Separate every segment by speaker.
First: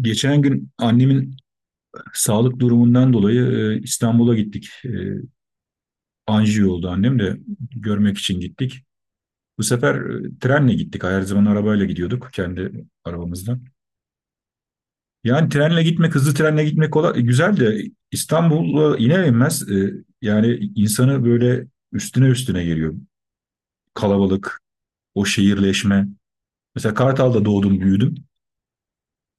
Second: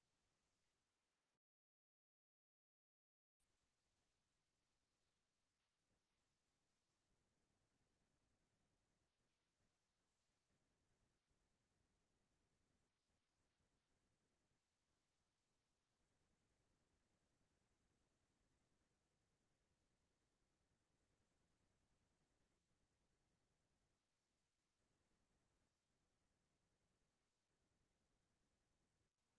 Speaker 1: Geçen gün annemin sağlık durumundan dolayı İstanbul'a gittik. Anjiyo oldu annem de görmek için gittik. Bu sefer trenle gittik. Her zaman arabayla gidiyorduk kendi arabamızdan. Yani trenle gitmek, hızlı trenle gitmek kolay, güzel de İstanbul'a iner inmez yani insanı böyle üstüne üstüne geliyor. Kalabalık, o şehirleşme. Mesela Kartal'da doğdum, büyüdüm.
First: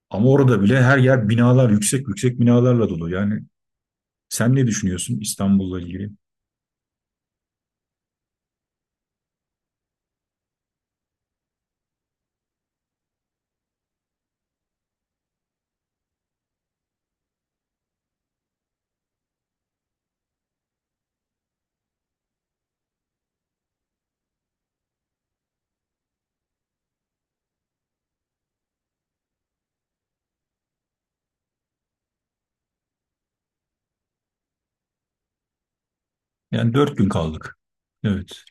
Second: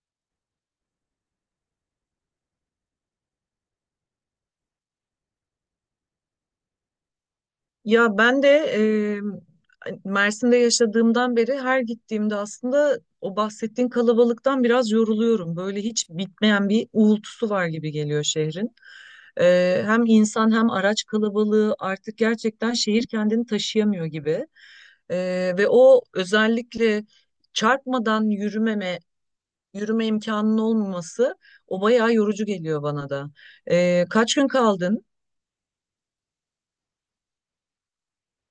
Speaker 1: Ama orada bile her yer binalar, yüksek yüksek binalarla dolu. Yani sen ne düşünüyorsun İstanbul'la ilgili?
Speaker 2: Ya ben de Mersin'de yaşadığımdan beri her gittiğimde aslında o bahsettiğin kalabalıktan biraz yoruluyorum. Böyle hiç bitmeyen bir uğultusu var gibi geliyor şehrin. Hem insan hem araç kalabalığı artık gerçekten şehir kendini taşıyamıyor gibi. E, Ve o özellikle çarpmadan yürümeme, yürüme imkanının olmaması o bayağı yorucu geliyor bana da. Kaç gün kaldın?
Speaker 1: Yani dört gün kaldık. Evet.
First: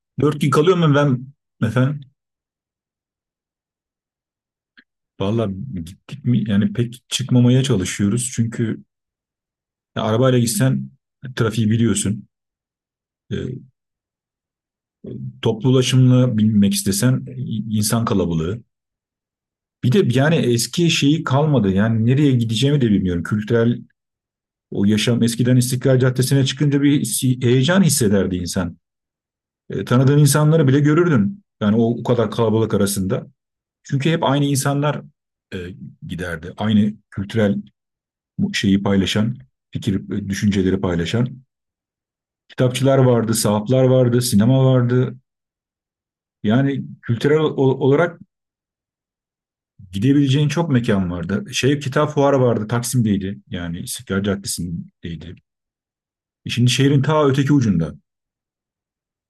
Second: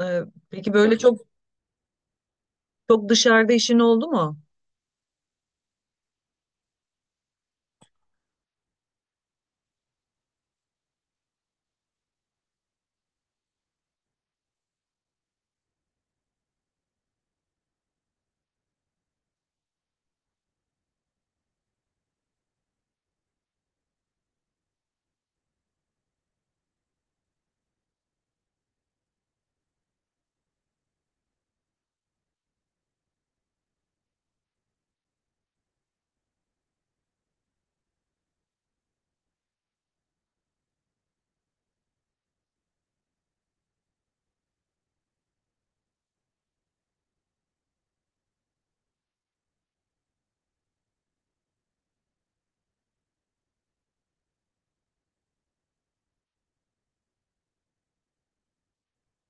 Speaker 2: E,
Speaker 1: Dört gün
Speaker 2: peki
Speaker 1: kalıyor mu
Speaker 2: böyle çok
Speaker 1: ben efendim?
Speaker 2: Çok dışarıda işin oldu mu?
Speaker 1: Valla gittik mi? Yani pek çıkmamaya çalışıyoruz. Çünkü ya arabayla gitsen trafiği biliyorsun. E, Toplu ulaşımla binmek istesen insan kalabalığı. Bir de yani eski şeyi kalmadı. Yani nereye gideceğimi de bilmiyorum. Kültürel o yaşam eskiden İstiklal Caddesi'ne çıkınca bir heyecan hissederdi insan. Tanıdığın insanları bile görürdün. Yani o kadar kalabalık arasında. Çünkü hep aynı insanlar e, giderdi. Aynı kültürel şeyi paylaşan, fikir, düşünceleri paylaşan. Kitapçılar vardı, sahaflar vardı, sinema vardı. Yani kültürel olarak gidebileceğin çok mekan vardı. Şey kitap fuarı vardı, Taksim'deydi. Yani İstiklal Caddesi'ndeydi. Şimdi şehrin ta öteki ucunda.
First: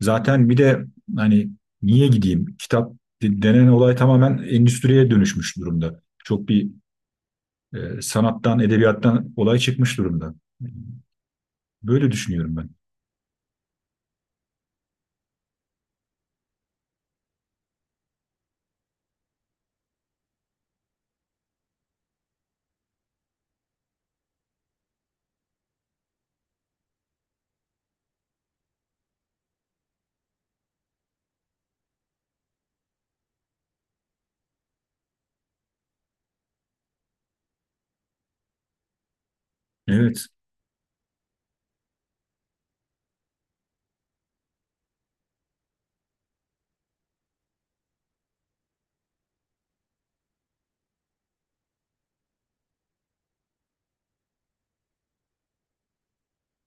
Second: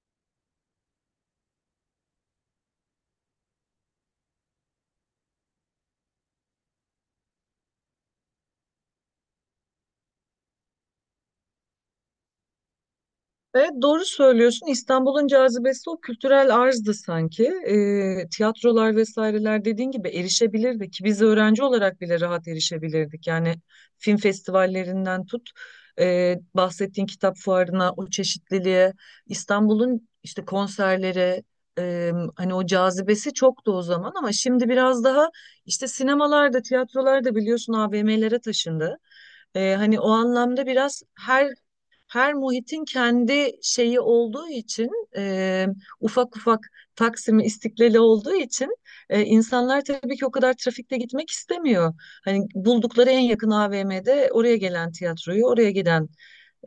Speaker 1: Zaten bir de hani niye gideyim? Kitap denen olay tamamen endüstriye dönüşmüş durumda. Çok bir sanattan, edebiyattan olay çıkmış durumda. Böyle düşünüyorum ben.
Speaker 2: Evet, doğru söylüyorsun. İstanbul'un cazibesi o kültürel arzdı sanki. Tiyatrolar vesaireler dediğin gibi erişebilirdi ki biz öğrenci olarak bile rahat erişebilirdik. Yani film festivallerinden tut bahsettiğin kitap fuarına, o çeşitliliğe, İstanbul'un işte konserlere, e, hani o cazibesi çoktu o zaman, ama şimdi biraz daha işte sinemalarda, tiyatrolarda biliyorsun AVM'lere taşındı. Hani o
Speaker 1: Evet.
Speaker 2: anlamda biraz her muhitin kendi şeyi olduğu için, e, ufak ufak Taksim'i, İstiklal'i olduğu için, insanlar tabii ki o kadar trafikte gitmek istemiyor. Hani buldukları en yakın AVM'de oraya gelen tiyatroyu, oraya giden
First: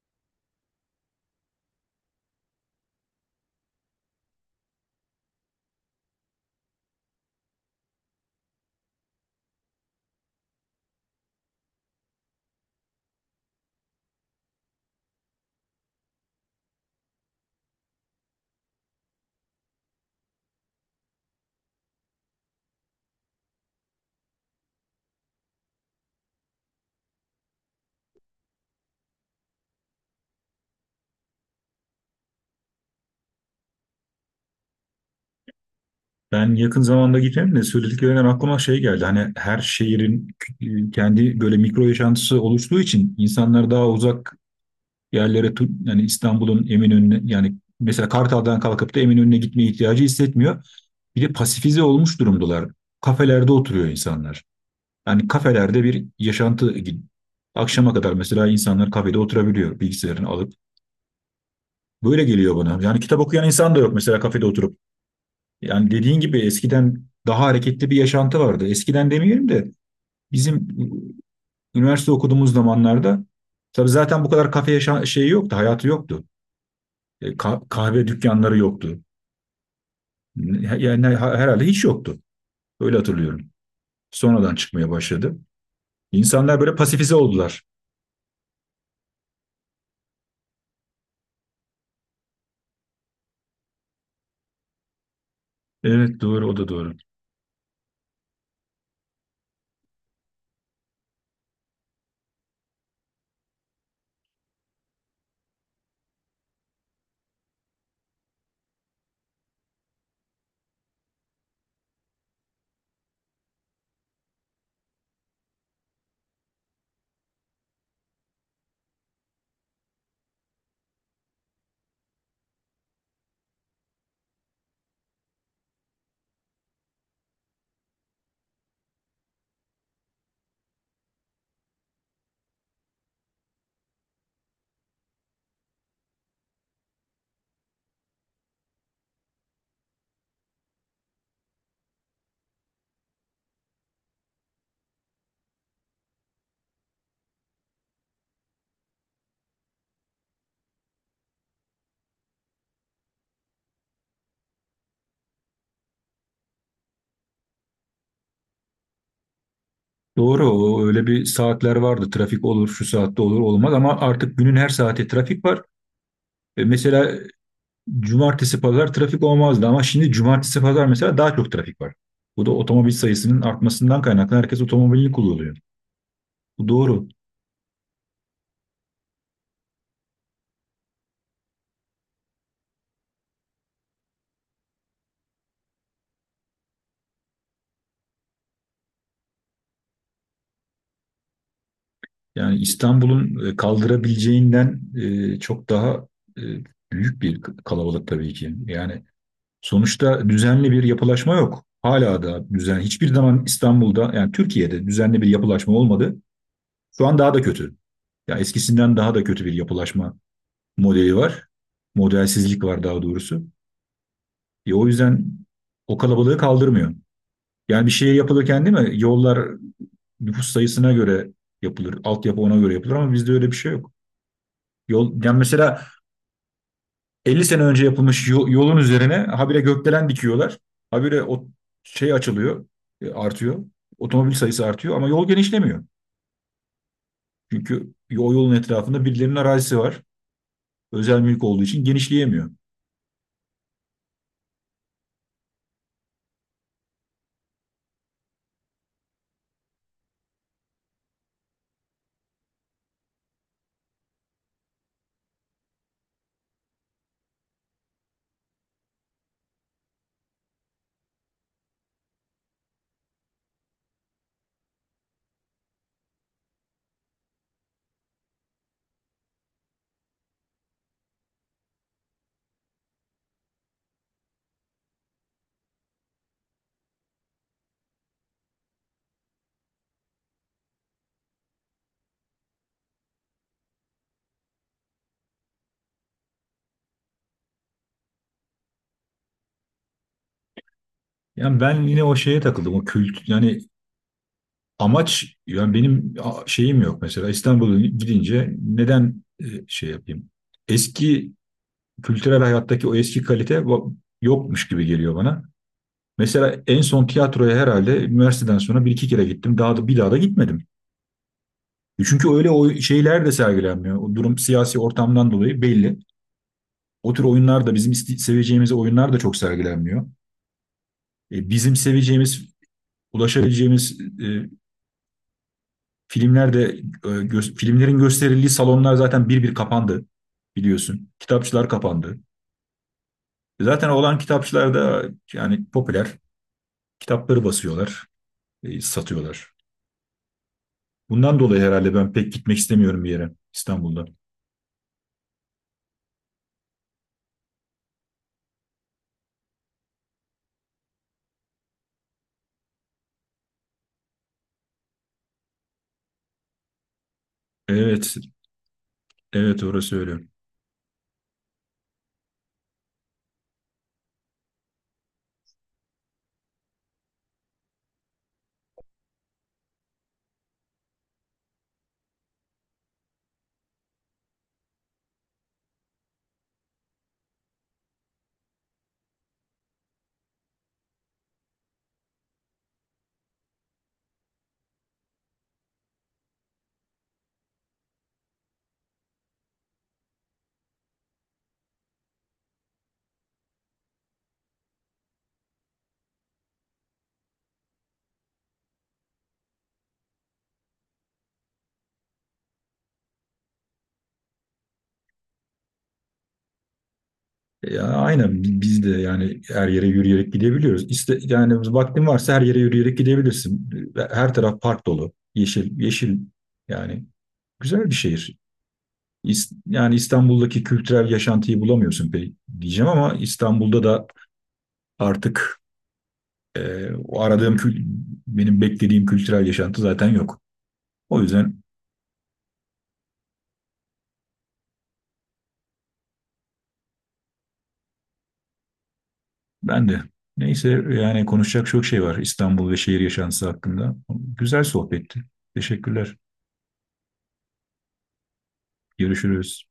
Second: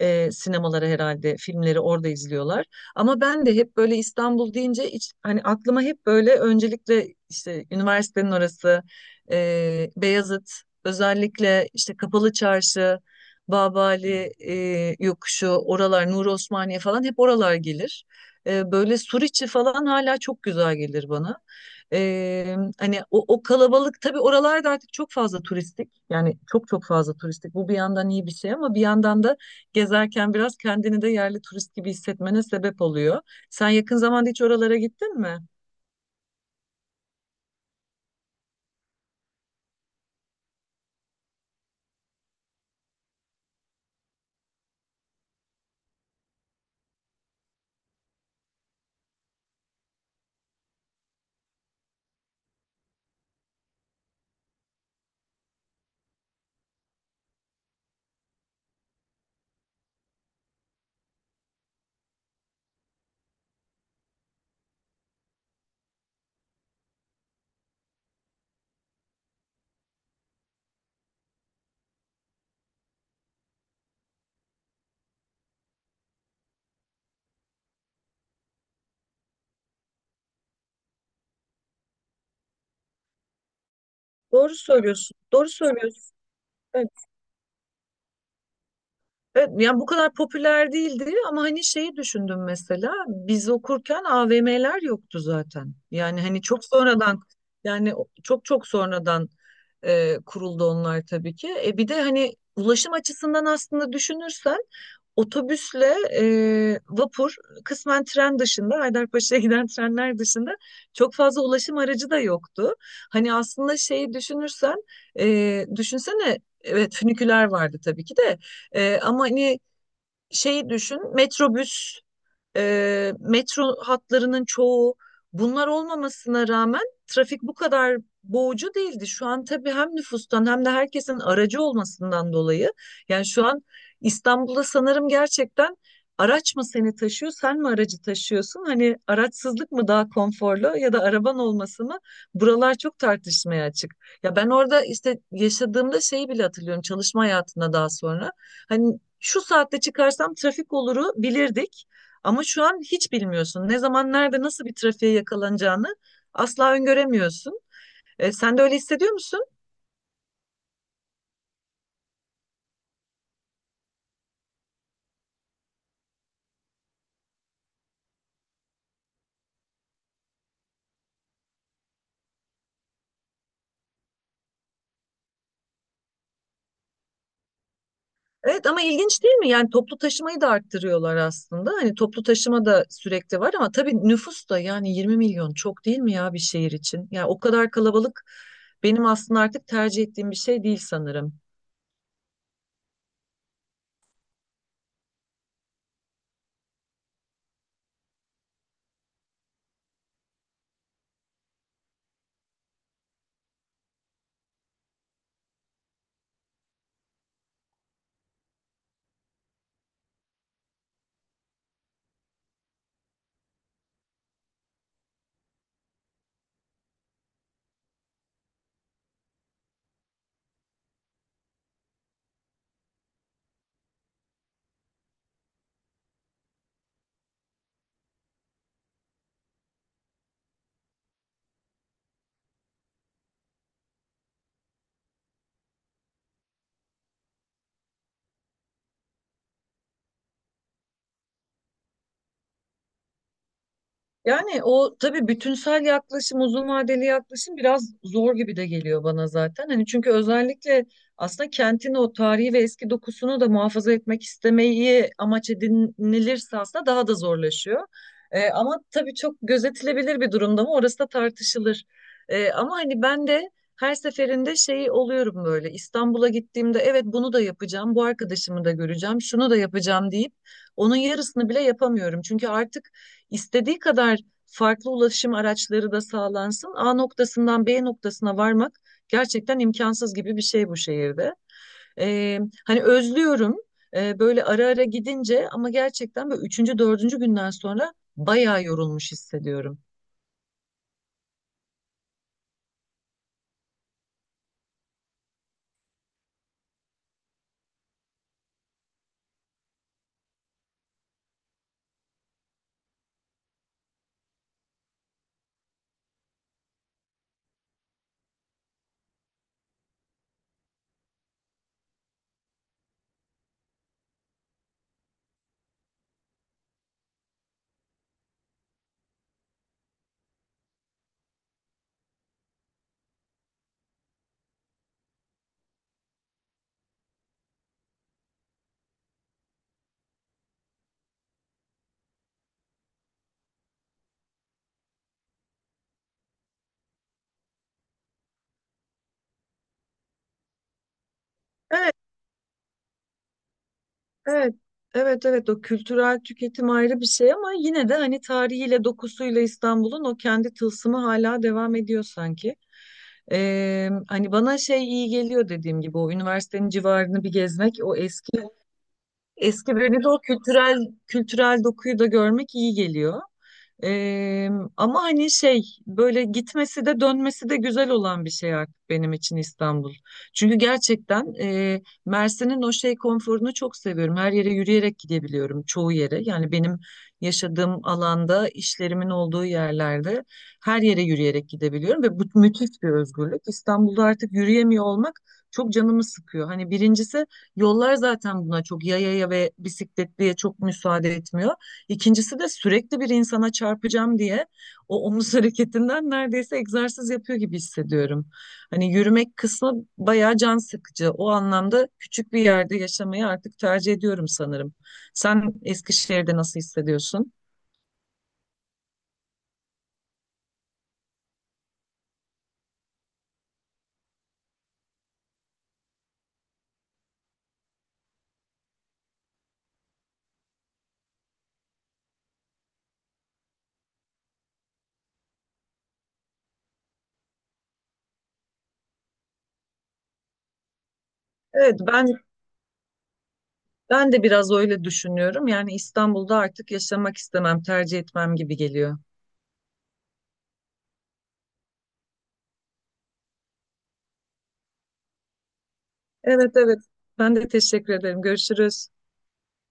Speaker 2: sinemalara herhalde filmleri orada izliyorlar. Ama ben de hep böyle İstanbul deyince hiç, hani aklıma hep böyle öncelikle işte üniversitenin orası, Beyazıt, özellikle işte Kapalı Çarşı, Babali yokuşu, oralar, Nuri Osmaniye falan hep oralar gelir. Böyle Suriçi falan hala çok güzel gelir bana. Hani o, o kalabalık tabii oralarda artık çok fazla turistik, yani çok çok fazla turistik. Bu bir yandan iyi bir şey ama bir yandan da gezerken biraz kendini de yerli turist gibi hissetmene sebep oluyor. Sen yakın zamanda hiç oralara gittin mi?
Speaker 1: Ben yakın zamanda gitmedim de söylediklerinden aklıma şey geldi. Hani her şehrin kendi böyle mikro yaşantısı oluştuğu için insanlar daha uzak yerlere yani İstanbul'un Eminönü'ne yani mesela Kartal'dan kalkıp da Eminönü'ne gitmeye ihtiyacı hissetmiyor. Bir de pasifize olmuş durumdalar. Kafelerde oturuyor insanlar. Yani kafelerde bir yaşantı akşama kadar mesela insanlar kafede oturabiliyor bilgisayarını alıp. Böyle geliyor bana. Yani kitap okuyan insan da yok mesela kafede oturup. Yani dediğin gibi eskiden daha hareketli bir yaşantı vardı. Eskiden demeyelim de bizim üniversite okuduğumuz zamanlarda tabii zaten bu kadar kafe şeyi yoktu, hayatı yoktu. Kahve dükkanları yoktu. Yani herhalde hiç yoktu. Öyle hatırlıyorum. Sonradan
Speaker 2: Doğru
Speaker 1: çıkmaya
Speaker 2: söylüyorsun.
Speaker 1: başladı.
Speaker 2: Doğru söylüyorsun.
Speaker 1: İnsanlar böyle pasifize oldular.
Speaker 2: Evet, yani bu kadar popüler değildi, ama hani şeyi düşündüm mesela biz okurken AVM'ler yoktu zaten.
Speaker 1: Evet
Speaker 2: Yani hani
Speaker 1: doğru o
Speaker 2: çok
Speaker 1: da doğru.
Speaker 2: sonradan, yani çok çok sonradan kuruldu onlar tabii ki. Bir de hani ulaşım açısından aslında düşünürsen otobüsle, vapur, kısmen tren dışında, Haydarpaşa'ya giden trenler dışında çok fazla ulaşım aracı da yoktu. Hani aslında şeyi düşünürsen, e, düşünsene evet, füniküler vardı tabii ki de. Ama hani şeyi düşün, metrobüs, metro hatlarının çoğu bunlar olmamasına rağmen trafik bu kadar boğucu değildi. Şu an tabii hem nüfustan hem de herkesin aracı olmasından dolayı, yani şu an İstanbul'da sanırım gerçekten araç mı seni taşıyor, sen mi aracı taşıyorsun? Hani araçsızlık mı daha konforlu ya da araban olması mı? Buralar çok tartışmaya açık. Ya ben orada işte yaşadığımda şeyi bile hatırlıyorum, çalışma hayatında daha sonra. Hani şu saatte çıkarsam trafik oluru bilirdik. Ama şu an hiç bilmiyorsun. Ne zaman, nerede, nasıl bir trafiğe yakalanacağını asla öngöremiyorsun. Sen de öyle hissediyor musun?
Speaker 1: Doğru, o öyle bir saatler vardı. Trafik olur, şu saatte olur, olmaz ama artık günün her saati trafik var. Mesela cumartesi pazar trafik olmazdı ama şimdi cumartesi pazar mesela daha çok trafik var. Bu da otomobil sayısının artmasından kaynaklı herkes otomobilini kullanıyor. Bu doğru.
Speaker 2: Evet, ama ilginç değil mi? Yani toplu taşımayı da arttırıyorlar aslında. Hani toplu taşıma da sürekli var, ama tabii nüfus da, yani 20 milyon çok değil mi ya bir şehir için? Yani o kadar kalabalık benim aslında artık tercih ettiğim bir şey değil sanırım.
Speaker 1: Yani İstanbul'un kaldırabileceğinden çok daha e, büyük bir kalabalık tabii ki. Yani sonuçta düzenli bir yapılaşma yok. Hala da düzen hiçbir zaman İstanbul'da yani Türkiye'de düzenli bir yapılaşma olmadı. Şu an daha da kötü. Ya eskisinden daha da kötü bir yapılaşma modeli var. Modelsizlik var daha doğrusu. O yüzden o kalabalığı kaldırmıyor. Yani bir şey yapılırken değil mi? Yollar nüfus sayısına göre yapılır. Altyapı ona göre yapılır ama bizde öyle bir şey yok. Yol, yani mesela 50 sene önce yapılmış yolun üzerine habire gökdelen dikiyorlar. Habire o şey açılıyor, artıyor. Otomobil sayısı artıyor ama yol genişlemiyor. Çünkü o yolun etrafında birilerinin arazisi var. Özel mülk olduğu için genişleyemiyor.
Speaker 2: Yani o tabii bütünsel yaklaşım, uzun vadeli yaklaşım biraz zor gibi de geliyor bana zaten. Hani çünkü özellikle aslında kentin o tarihi ve eski dokusunu da muhafaza etmek istemeyi amaç edinilirse aslında daha da zorlaşıyor. Ama tabii çok gözetilebilir bir durumda mı orası da tartışılır. Ama hani ben de her seferinde şey oluyorum, böyle İstanbul'a gittiğimde, evet bunu da yapacağım, bu arkadaşımı da göreceğim, şunu da yapacağım deyip onun yarısını bile yapamıyorum. Çünkü artık İstediği kadar farklı ulaşım araçları da sağlansın, A noktasından B noktasına varmak gerçekten imkansız gibi bir şey bu şehirde. Ee, Hani özlüyorum, böyle ara ara gidince, ama gerçekten böyle üçüncü, dördüncü günden sonra bayağı yorulmuş hissediyorum.
Speaker 1: Yani ben yine o şeye takıldım. O kült yani amaç yani benim şeyim yok mesela İstanbul'a gidince neden şey yapayım? Eski kültürel hayattaki o eski kalite yokmuş gibi geliyor bana. Mesela en son tiyatroya herhalde üniversiteden sonra bir iki kere gittim. Daha da bir daha da gitmedim. Çünkü öyle o şeyler de sergilenmiyor. O durum siyasi ortamdan dolayı belli. O tür oyunlar da bizim seveceğimiz oyunlar da çok sergilenmiyor. Bizim seveceğimiz, ulaşabileceğimiz filmlerde filmlerin gösterildiği salonlar zaten bir kapandı biliyorsun. Kitapçılar kapandı. Zaten olan kitapçılar da yani popüler kitapları basıyorlar, satıyorlar. Bundan dolayı herhalde
Speaker 2: Evet.
Speaker 1: ben pek gitmek istemiyorum bir yere İstanbul'da.
Speaker 2: Evet, evet, evet, o kültürel tüketim ayrı bir şey, ama yine de hani tarihiyle, dokusuyla İstanbul'un o kendi tılsımı hala devam ediyor sanki. Hani bana şey iyi geliyor, dediğim gibi o üniversitenin civarını bir gezmek, o
Speaker 1: Evet,
Speaker 2: eski
Speaker 1: evet
Speaker 2: eski
Speaker 1: orası
Speaker 2: böyle de
Speaker 1: öyle.
Speaker 2: o kültürel dokuyu da görmek iyi geliyor. Eee, Ama hani şey, böyle gitmesi de dönmesi de güzel olan bir şey artık benim için İstanbul. Çünkü gerçekten Mersin'in o şey konforunu çok seviyorum. Her yere yürüyerek gidebiliyorum çoğu yere. Yani benim yaşadığım alanda, işlerimin olduğu yerlerde her yere yürüyerek gidebiliyorum ve bu müthiş bir özgürlük. İstanbul'da artık yürüyemiyor olmak çok canımı sıkıyor. Hani birincisi, yollar zaten buna, çok yayaya ve bisikletliye çok müsaade etmiyor. İkincisi de sürekli bir insana çarpacağım diye o omuz hareketinden neredeyse egzersiz yapıyor gibi hissediyorum. Hani yürümek kısmı bayağı can sıkıcı. O anlamda küçük bir yerde yaşamayı artık tercih ediyorum sanırım. Sen Eskişehir'de nasıl hissediyorsun?
Speaker 1: Ya aynen biz de yani her yere yürüyerek gidebiliyoruz. İste, yani vaktin varsa her yere yürüyerek gidebilirsin. Her taraf park dolu, yeşil, yeşil yani güzel bir şehir. Yani İstanbul'daki kültürel yaşantıyı bulamıyorsun pek diyeceğim ama İstanbul'da da artık o aradığım benim beklediğim kültürel yaşantı zaten yok. O yüzden
Speaker 2: Evet, ben de biraz öyle düşünüyorum. Yani İstanbul'da artık yaşamak istemem, tercih etmem gibi geliyor.
Speaker 1: ben de neyse yani konuşacak çok şey var İstanbul ve şehir yaşantısı hakkında. Güzel sohbetti. Teşekkürler.
Speaker 2: Evet, evet. Ben de teşekkür ederim. Görüşürüz.
Speaker 1: Görüşürüz.